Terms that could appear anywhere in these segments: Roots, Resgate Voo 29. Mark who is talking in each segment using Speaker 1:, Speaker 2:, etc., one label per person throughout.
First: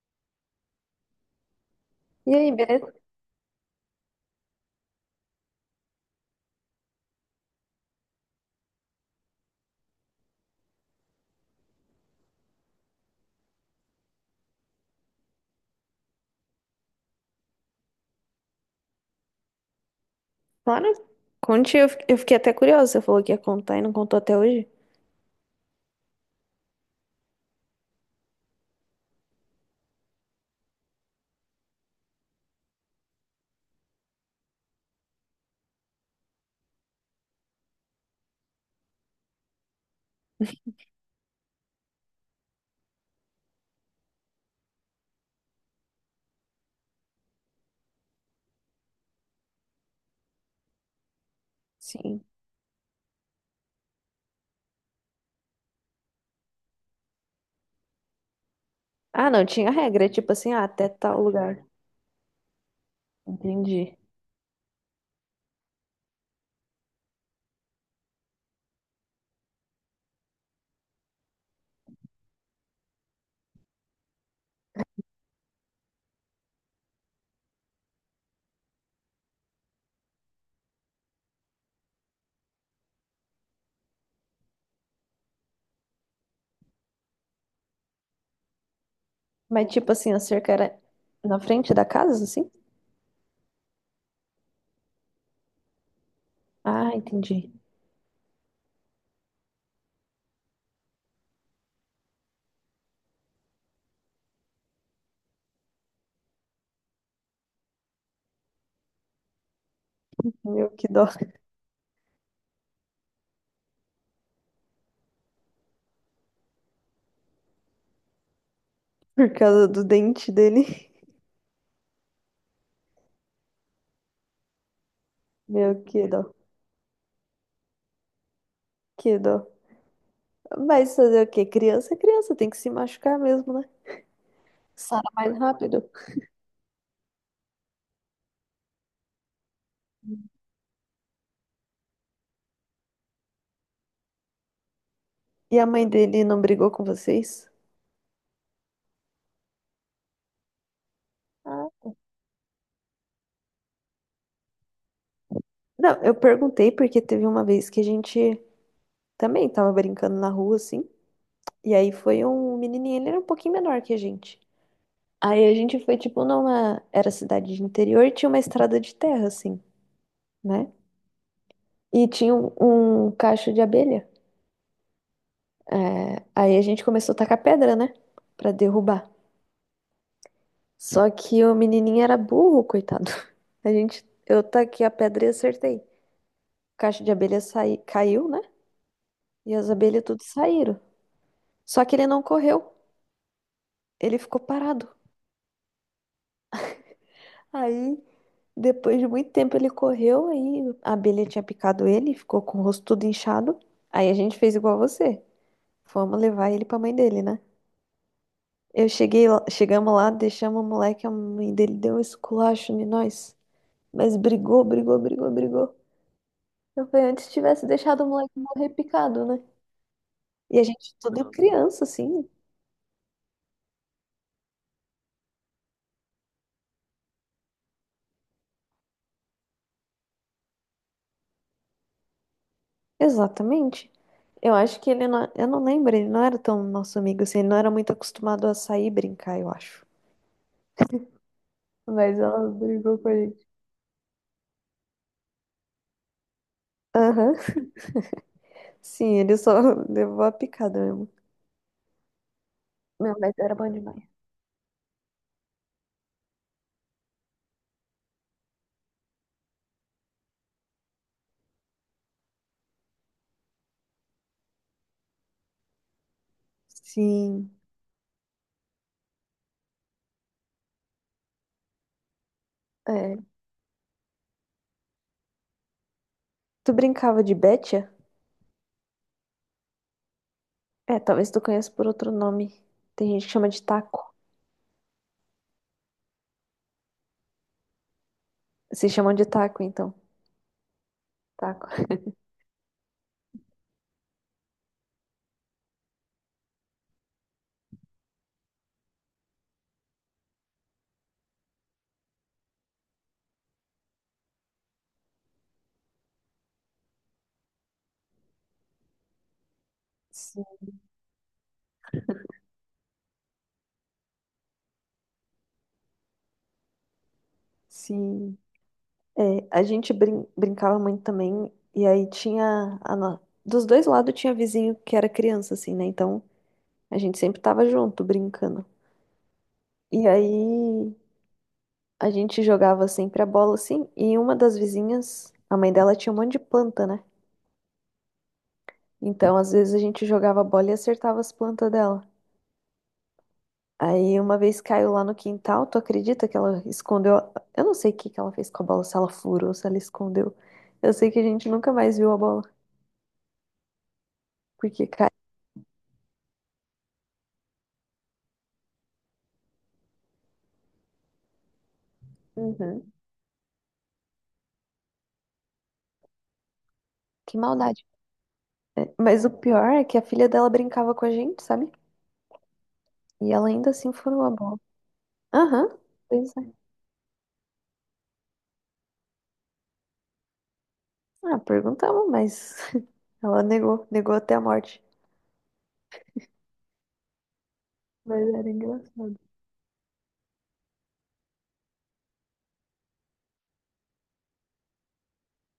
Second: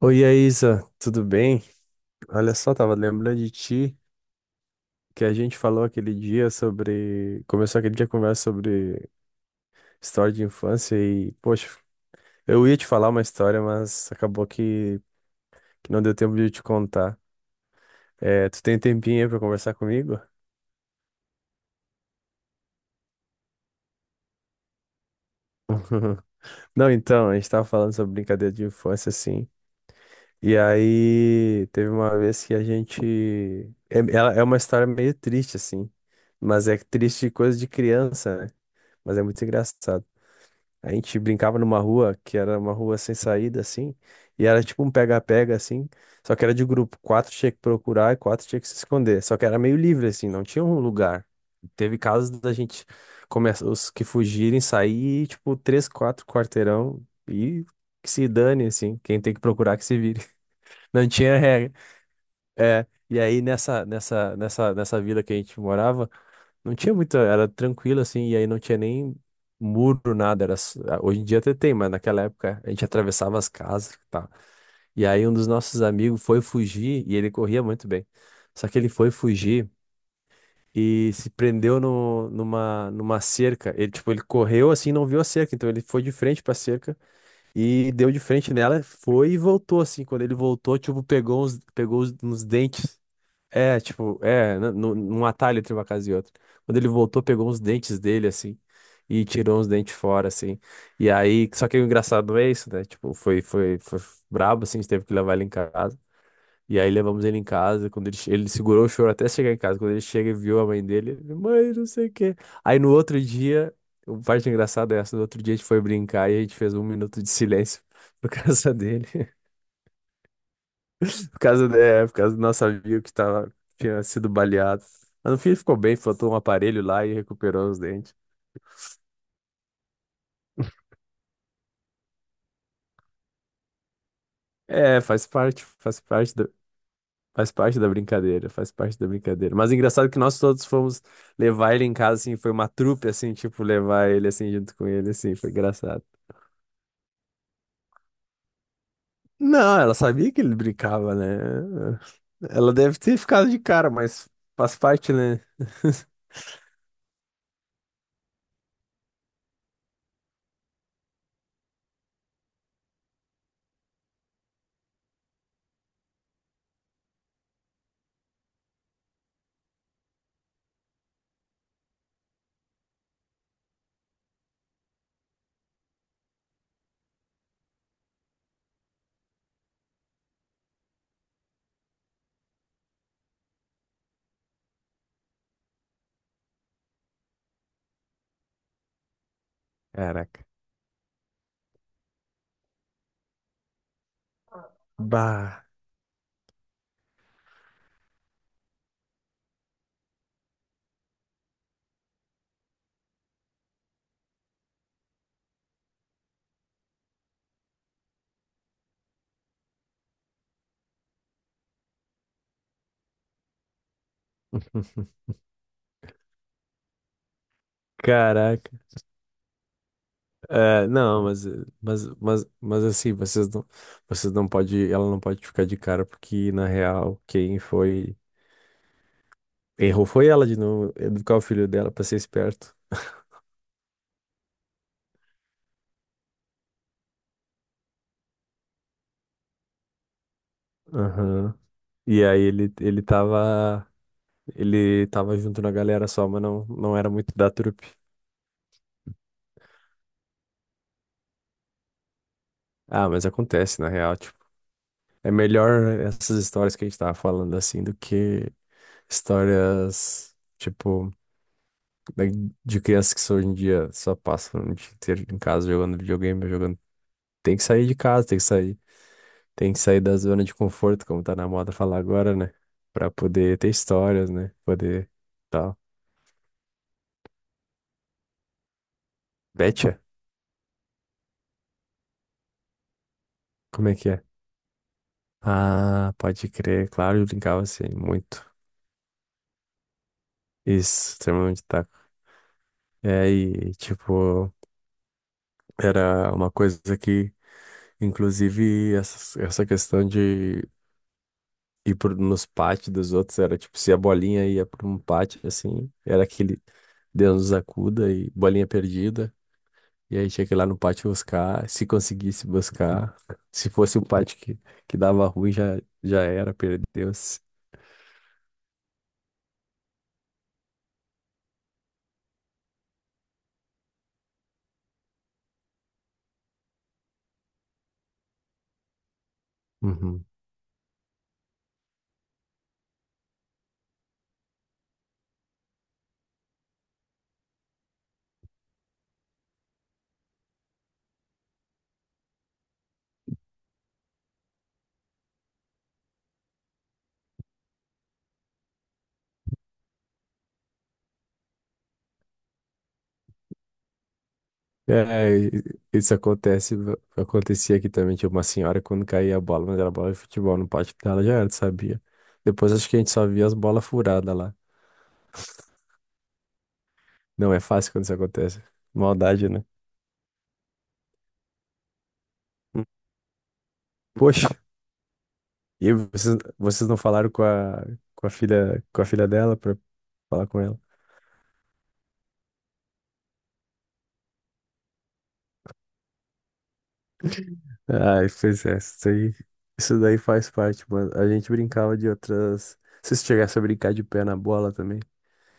Speaker 1: Oi, Isa, tudo bem?
Speaker 2: E aí,
Speaker 1: Olha só,
Speaker 2: beleza?
Speaker 1: tava lembrando de ti que a gente falou aquele dia sobre. Começou aquele dia a conversa sobre história de infância e, poxa, eu ia te falar uma história, mas acabou que não deu tempo de eu te contar. É, tu tem um tempinho aí pra conversar comigo?
Speaker 2: Claro. Conte, eu fiquei até curiosa. Você falou que ia contar e não contou até hoje.
Speaker 1: Não, então, a gente tava falando sobre brincadeira de infância, assim. E aí, teve uma vez que a gente. É, ela é uma história meio triste, assim. Mas é triste de coisa de criança, né? Mas é muito engraçado. A gente brincava numa rua que era uma rua sem saída, assim, e era tipo um pega-pega, assim, só que era de grupo. Quatro tinha que procurar e quatro tinha que se esconder. Só que era meio livre, assim, não tinha um lugar. Teve
Speaker 2: Sim.
Speaker 1: casos da gente começar, os que fugirem, sair, tipo, 3, 4 quarteirão e que se dane, assim, quem
Speaker 2: Ah,
Speaker 1: tem que
Speaker 2: não, tinha
Speaker 1: procurar que se
Speaker 2: regra,
Speaker 1: vire.
Speaker 2: tipo assim, ah, até
Speaker 1: Não
Speaker 2: tal
Speaker 1: tinha
Speaker 2: lugar.
Speaker 1: regra. É, e aí nessa,
Speaker 2: Entendi.
Speaker 1: nessa, nessa, nessa vila que a gente morava, não tinha muita, era tranquilo assim, e aí não tinha nem muro, nada. Era, hoje em dia até tem, mas naquela época a gente atravessava as casas e tal. E aí um dos nossos amigos foi fugir, e ele corria muito bem. Só que ele foi fugir e se prendeu no, numa, numa cerca. Ele, tipo, ele correu assim, não viu a cerca, então ele foi de frente pra cerca e deu de frente nela, foi e
Speaker 2: Mas
Speaker 1: voltou
Speaker 2: tipo
Speaker 1: assim.
Speaker 2: assim, a
Speaker 1: Quando ele
Speaker 2: cerca era
Speaker 1: voltou, tipo,
Speaker 2: na
Speaker 1: pegou uns,
Speaker 2: frente da
Speaker 1: pegou uns,
Speaker 2: casa,
Speaker 1: uns
Speaker 2: assim?
Speaker 1: dentes. É, tipo, é, né, num atalho entre uma casa e outra. Quando ele
Speaker 2: Ah,
Speaker 1: voltou, pegou
Speaker 2: entendi.
Speaker 1: uns dentes dele, assim, e tirou uns dentes fora, assim. E aí, só que o engraçado é isso, né? Tipo, foi brabo, assim, a gente teve que levar ele em casa. E aí levamos ele em casa, quando ele segurou o choro até chegar em casa. Quando ele chega e viu a
Speaker 2: Meu,
Speaker 1: mãe
Speaker 2: que dó.
Speaker 1: dele, ele, mãe, não sei o quê. Aí no outro dia, o parte engraçada é essa, no outro dia a gente foi brincar e a gente fez um minuto de silêncio por causa dele.
Speaker 2: Por causa do dente dele.
Speaker 1: Por causa, é, por causa do nosso amigo que tava, tinha sido baleado. Mas no fim ele ficou
Speaker 2: Meu,
Speaker 1: bem,
Speaker 2: que
Speaker 1: faltou
Speaker 2: dó,
Speaker 1: um aparelho lá e recuperou os dentes.
Speaker 2: que dó. Mas fazer o quê? Criança é criança, tem que se machucar mesmo, né?
Speaker 1: É,
Speaker 2: Sara
Speaker 1: faz
Speaker 2: mais
Speaker 1: parte,
Speaker 2: rápido.
Speaker 1: faz parte da brincadeira, faz parte da brincadeira. Mas engraçado que nós todos fomos levar ele em casa, assim, foi uma trupe, assim, tipo, levar ele, assim, junto com ele, assim, foi
Speaker 2: E a mãe
Speaker 1: engraçado.
Speaker 2: dele não brigou com vocês?
Speaker 1: Não, ela sabia que ele brincava,
Speaker 2: Ah.
Speaker 1: né? Ela deve ter ficado de cara, mas faz parte, né?
Speaker 2: Não, eu perguntei porque teve uma vez que a gente também tava brincando na rua, assim. E aí foi um menininho, ele era um pouquinho menor que a gente. Aí a gente foi, tipo, numa... Era cidade de interior e tinha uma estrada de terra, assim, né? E tinha um cacho de abelha. É, aí a gente começou a tacar pedra, né? Pra derrubar. Só que o menininho era burro, coitado. A gente, eu taquei a pedra e acertei. Caixa de abelha saí, caiu, né? E as abelhas tudo
Speaker 1: Caraca.
Speaker 2: saíram. Só que ele não correu, ele ficou parado.
Speaker 1: Bah.
Speaker 2: Aí, depois de muito tempo, ele correu, aí a abelha tinha picado ele, ficou com o rosto tudo inchado. Aí a gente fez igual você. Fomos levar ele pra mãe dele, né? Eu cheguei, chegamos lá, deixamos o moleque, a mãe dele deu um esculacho em nós. Mas brigou, brigou, brigou, brigou. Eu falei, antes tivesse deixado o moleque morrer
Speaker 1: Caraca.
Speaker 2: picado, né? E a
Speaker 1: É,
Speaker 2: gente
Speaker 1: não,
Speaker 2: tudo
Speaker 1: mas,
Speaker 2: criança,
Speaker 1: mas,
Speaker 2: assim.
Speaker 1: mas, mas assim, vocês não pode, ela não pode ficar de cara, porque na real, quem foi, errou foi ela de não educar o filho dela pra ser esperto.
Speaker 2: Exatamente. Eu acho que ele não... Eu não lembro, ele não era tão nosso amigo, assim. Ele não era muito acostumado a sair e brincar, eu acho.
Speaker 1: Aham.
Speaker 2: Mas
Speaker 1: E aí
Speaker 2: ela
Speaker 1: ele,
Speaker 2: brigou com a gente.
Speaker 1: ele tava junto na galera só, mas não, não era muito
Speaker 2: Aham.
Speaker 1: da trupe.
Speaker 2: Sim, ele só levou a picada mesmo.
Speaker 1: Ah,
Speaker 2: Meu,
Speaker 1: mas
Speaker 2: mas era bom
Speaker 1: acontece, na
Speaker 2: demais.
Speaker 1: real, tipo, é melhor essas histórias que a gente tava falando assim do que histórias, tipo, da- de crianças que só hoje em dia só passam o dia inteiro em casa jogando videogame, jogando
Speaker 2: Sim.
Speaker 1: Tem que sair de casa, tem que sair da zona de conforto, como tá na moda falar agora, né? Pra
Speaker 2: É.
Speaker 1: poder ter histórias, né? Poder tal.
Speaker 2: Tu brincava de Betia?
Speaker 1: Betcha?
Speaker 2: É, talvez tu conheça por outro nome. Tem gente que chama de
Speaker 1: Como é que
Speaker 2: taco.
Speaker 1: é? Ah, pode crer, claro, eu brincava assim, muito.
Speaker 2: Se chamam de taco, então.
Speaker 1: Isso, extremamente
Speaker 2: Taco.
Speaker 1: taco. É, e tipo, era uma coisa que, inclusive, essa questão de ir por, nos pátios dos outros, era tipo, se a bolinha ia pra um pátio, assim, era aquele Deus nos acuda e bolinha perdida. E aí
Speaker 2: Sim,
Speaker 1: tinha que ir lá no pátio buscar, se conseguisse buscar. Se fosse o pátio que dava ruim, já era, perdeu-se.
Speaker 2: sim. É, a gente brincava muito também, e aí tinha a dos dois lados tinha vizinho que era criança, assim, né? Então a gente sempre tava junto, brincando. E
Speaker 1: Uhum.
Speaker 2: aí a gente jogava sempre a bola, assim, e uma das vizinhas, a mãe dela tinha um monte de planta, né? Então às vezes a gente jogava a bola e acertava as plantas dela. Aí uma vez caiu lá no quintal, tu acredita que ela escondeu? Eu não sei o que que ela fez com a bola, se ela furou, se ela escondeu. Eu sei que a gente nunca mais viu a bola, porque caiu.
Speaker 1: É, isso acontece, acontecia aqui também, tinha uma senhora quando caía a bola, mas era bola de futebol no pátio dela, já era, sabia? Depois acho que a gente só via as bolas furadas lá.
Speaker 2: Que
Speaker 1: Não é
Speaker 2: maldade.
Speaker 1: fácil quando isso acontece.
Speaker 2: É, mas o
Speaker 1: Maldade, né?
Speaker 2: pior é que a filha dela brincava com a gente, sabe?
Speaker 1: Hum.
Speaker 2: E ela ainda assim furou a
Speaker 1: Poxa,
Speaker 2: bola. Aham,
Speaker 1: e
Speaker 2: pois
Speaker 1: vocês,
Speaker 2: é.
Speaker 1: vocês não falaram com a filha, com a filha dela pra falar com ela?
Speaker 2: Ah, perguntamos, mas ela negou, negou até a morte. Mas
Speaker 1: Ai,
Speaker 2: era
Speaker 1: pois é,
Speaker 2: engraçado.
Speaker 1: isso daí faz parte, mano. A gente brincava de outras. Se você chegasse a brincar de pé na bola também.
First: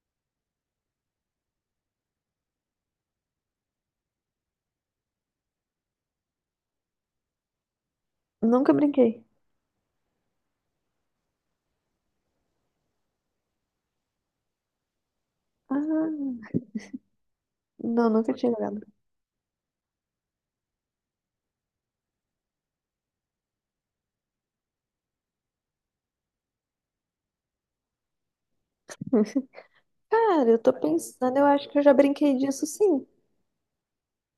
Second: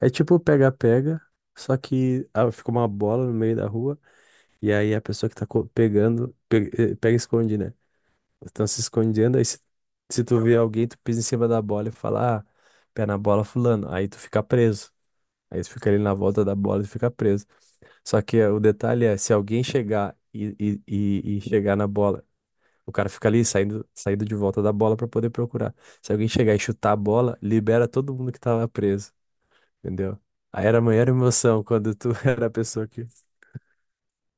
Speaker 1: É tipo pega-pega, só que ah, fica uma bola no meio da rua, e aí a pessoa que tá pega, e esconde, né? Então
Speaker 2: Nunca
Speaker 1: se
Speaker 2: brinquei.
Speaker 1: escondendo, aí se tu vê alguém, tu pisa em cima da bola e fala, ah, pé na bola, fulano. Aí tu fica preso. Aí tu fica ali na
Speaker 2: Ah,
Speaker 1: volta da bola e fica preso.
Speaker 2: não,
Speaker 1: Só
Speaker 2: nunca
Speaker 1: que
Speaker 2: tinha
Speaker 1: o
Speaker 2: jogado.
Speaker 1: detalhe é, se alguém chegar e chegar na bola o cara fica ali saindo, saindo de volta da bola pra poder procurar. Se alguém chegar e chutar a bola, libera todo mundo que tava preso, entendeu?
Speaker 2: Cara, eu
Speaker 1: Aí
Speaker 2: tô
Speaker 1: era a maior
Speaker 2: pensando, eu
Speaker 1: emoção
Speaker 2: acho que eu já
Speaker 1: quando tu
Speaker 2: brinquei
Speaker 1: era a
Speaker 2: disso
Speaker 1: pessoa
Speaker 2: sim.
Speaker 1: que.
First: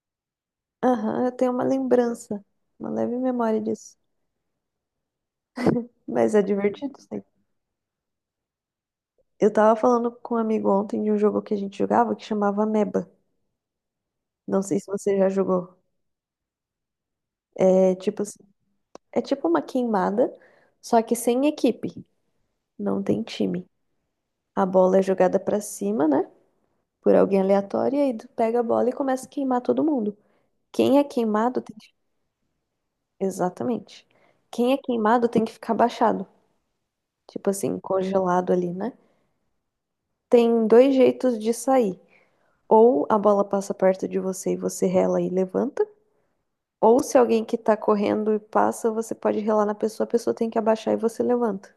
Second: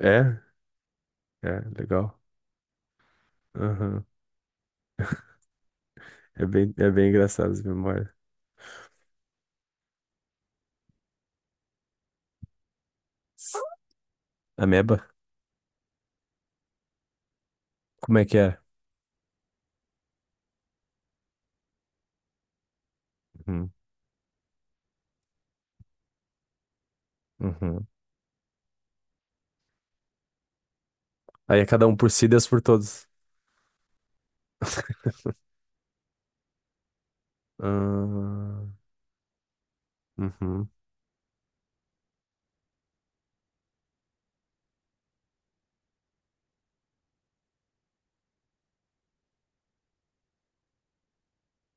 Speaker 1: É,
Speaker 2: Aham, eu tenho uma
Speaker 1: legal.
Speaker 2: lembrança, uma leve memória disso.
Speaker 1: Aham.
Speaker 2: Mas é
Speaker 1: É
Speaker 2: divertido,
Speaker 1: bem
Speaker 2: sim.
Speaker 1: engraçado as memórias.
Speaker 2: Eu tava falando com um amigo ontem de um jogo que a gente jogava que chamava Ameba. Não sei se
Speaker 1: Ameba?
Speaker 2: você já jogou. É
Speaker 1: Como
Speaker 2: tipo
Speaker 1: é
Speaker 2: assim.
Speaker 1: que é?
Speaker 2: É tipo uma queimada, só que sem equipe. Não tem time.
Speaker 1: Uhum.
Speaker 2: A bola é jogada pra cima, né? Por alguém
Speaker 1: Uhum.
Speaker 2: aleatório, e aí tu pega a bola e começa a queimar todo mundo. Quem é queimado
Speaker 1: Aí é
Speaker 2: tem
Speaker 1: cada
Speaker 2: que...
Speaker 1: um por si, Deus por todos.
Speaker 2: Exatamente. Quem é queimado tem que ficar abaixado. Tipo assim, congelado
Speaker 1: Ah,
Speaker 2: ali, né? Tem
Speaker 1: uhum.
Speaker 2: dois jeitos de sair. Ou a bola passa perto de você e você rela e levanta. Ou se alguém que tá correndo e passa, você pode relar na pessoa, a pessoa tem que abaixar e você levanta.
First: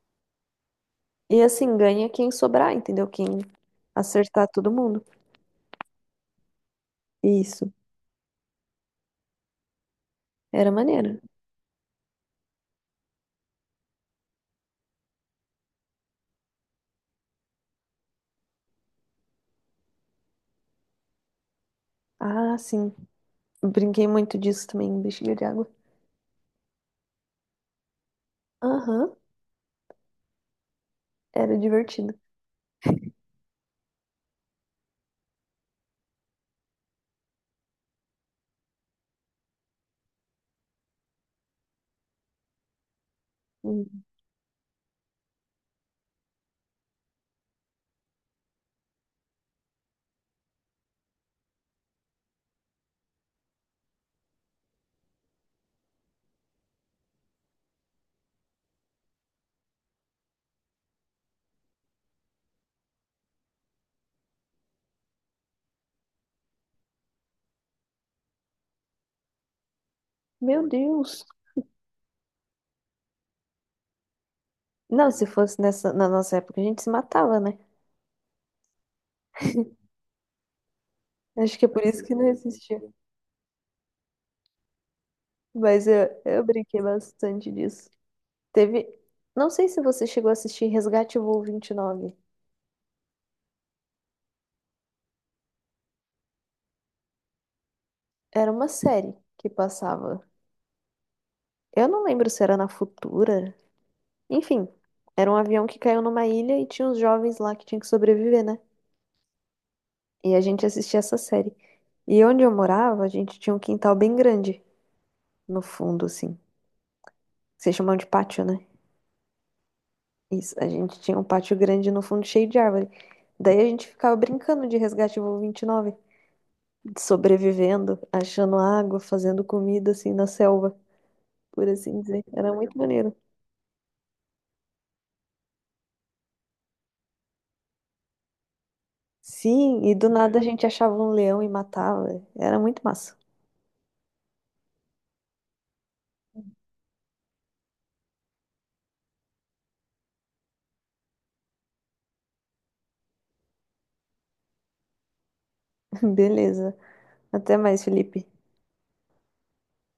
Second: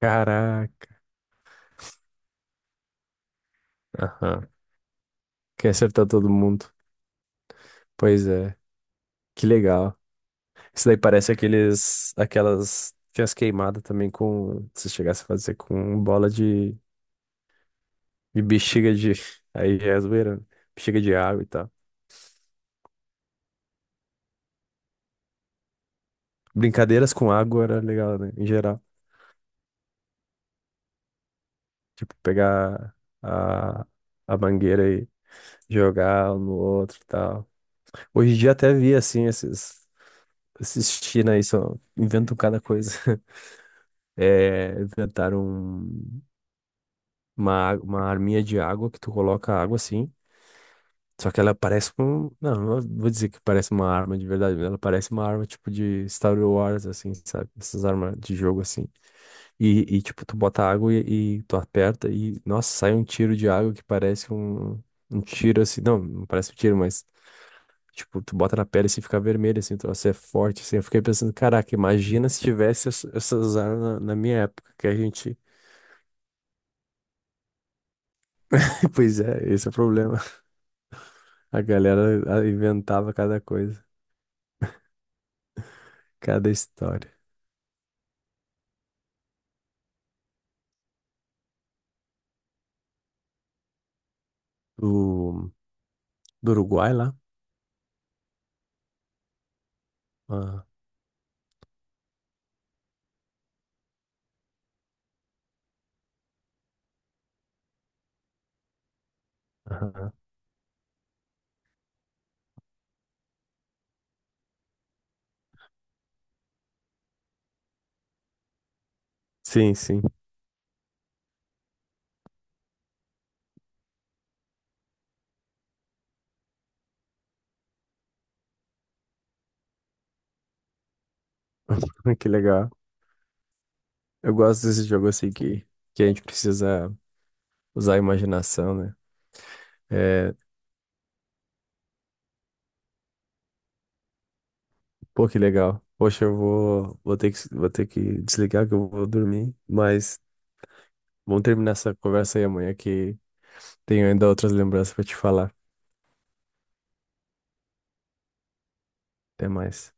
Speaker 1: Caraca.
Speaker 2: E assim, ganha quem sobrar, entendeu? Quem
Speaker 1: Aham.
Speaker 2: acertar todo mundo.
Speaker 1: Quer acertar todo mundo.
Speaker 2: Isso.
Speaker 1: Pois é. Que legal.
Speaker 2: Era
Speaker 1: Isso daí
Speaker 2: maneiro.
Speaker 1: parece aqueles, aquelas. Tinha as queimadas também com. Se chegasse a fazer com bola de bexiga de. Aí já é zoeira, né? Bexiga de água e tal.
Speaker 2: Ah, sim. Brinquei muito disso também, bexiga de água.
Speaker 1: Brincadeiras com água era legal, né? Em geral.
Speaker 2: Aham, era divertido.
Speaker 1: Tipo, pegar a, a mangueira e jogar um no outro e tal. Hoje em dia até vi, assim, esses. Esses China aí só inventam cada coisa.
Speaker 2: Hum.
Speaker 1: É, inventaram uma arminha de água que tu coloca água assim. Só que ela parece com. Não, não vou dizer que parece uma arma de verdade, mas ela parece uma arma tipo de Star Wars, assim, sabe? Essas armas de jogo, assim. E tipo, tu bota água e tu aperta e, nossa, sai um tiro de água que parece um, um tiro, assim. Não, não parece um tiro, mas, tipo, tu bota na pele e assim, fica vermelho, assim, então você é forte,
Speaker 2: Meu
Speaker 1: assim. Eu fiquei
Speaker 2: Deus.
Speaker 1: pensando, caraca, imagina se tivesse essas armas na minha época, que a
Speaker 2: Não, se
Speaker 1: gente.
Speaker 2: fosse nessa, na nossa época, a gente se matava, né?
Speaker 1: Pois é, esse é o problema.
Speaker 2: Acho
Speaker 1: A
Speaker 2: que é por isso
Speaker 1: galera
Speaker 2: que não
Speaker 1: ah,
Speaker 2: existia.
Speaker 1: inventava cada coisa,
Speaker 2: Mas eu
Speaker 1: cada
Speaker 2: brinquei
Speaker 1: história.
Speaker 2: bastante disso. Teve. Não sei se você chegou a assistir Resgate Voo 29.
Speaker 1: O Do Uruguai lá?
Speaker 2: Era uma série que passava.
Speaker 1: Ah,
Speaker 2: Eu não lembro se era na Futura. Enfim, era um avião que caiu numa ilha e tinha uns jovens lá que tinham que sobreviver, né?
Speaker 1: aham.
Speaker 2: E a gente assistia essa série. E onde eu morava, a gente tinha um quintal bem grande no fundo, assim. Vocês chamam de pátio, né?
Speaker 1: Sim, sim.
Speaker 2: Isso, a gente tinha um pátio grande no fundo cheio de árvore. Daí a gente ficava brincando de Resgate Voo 29 sobrevivendo, achando água, fazendo comida, assim, na selva, por assim dizer.
Speaker 1: Que
Speaker 2: Era
Speaker 1: legal.
Speaker 2: muito maneiro.
Speaker 1: Eu gosto desse jogo assim que a gente precisa usar a imaginação, né?
Speaker 2: Sim, e do
Speaker 1: É,
Speaker 2: nada a gente achava um leão e matava. Era muito massa.
Speaker 1: pô, que legal. Poxa, eu vou, vou ter que desligar que eu vou dormir, mas vamos terminar essa conversa aí amanhã que tenho ainda outras lembranças pra te falar.
Speaker 2: Beleza. Até mais, Felipe.
Speaker 1: Até mais.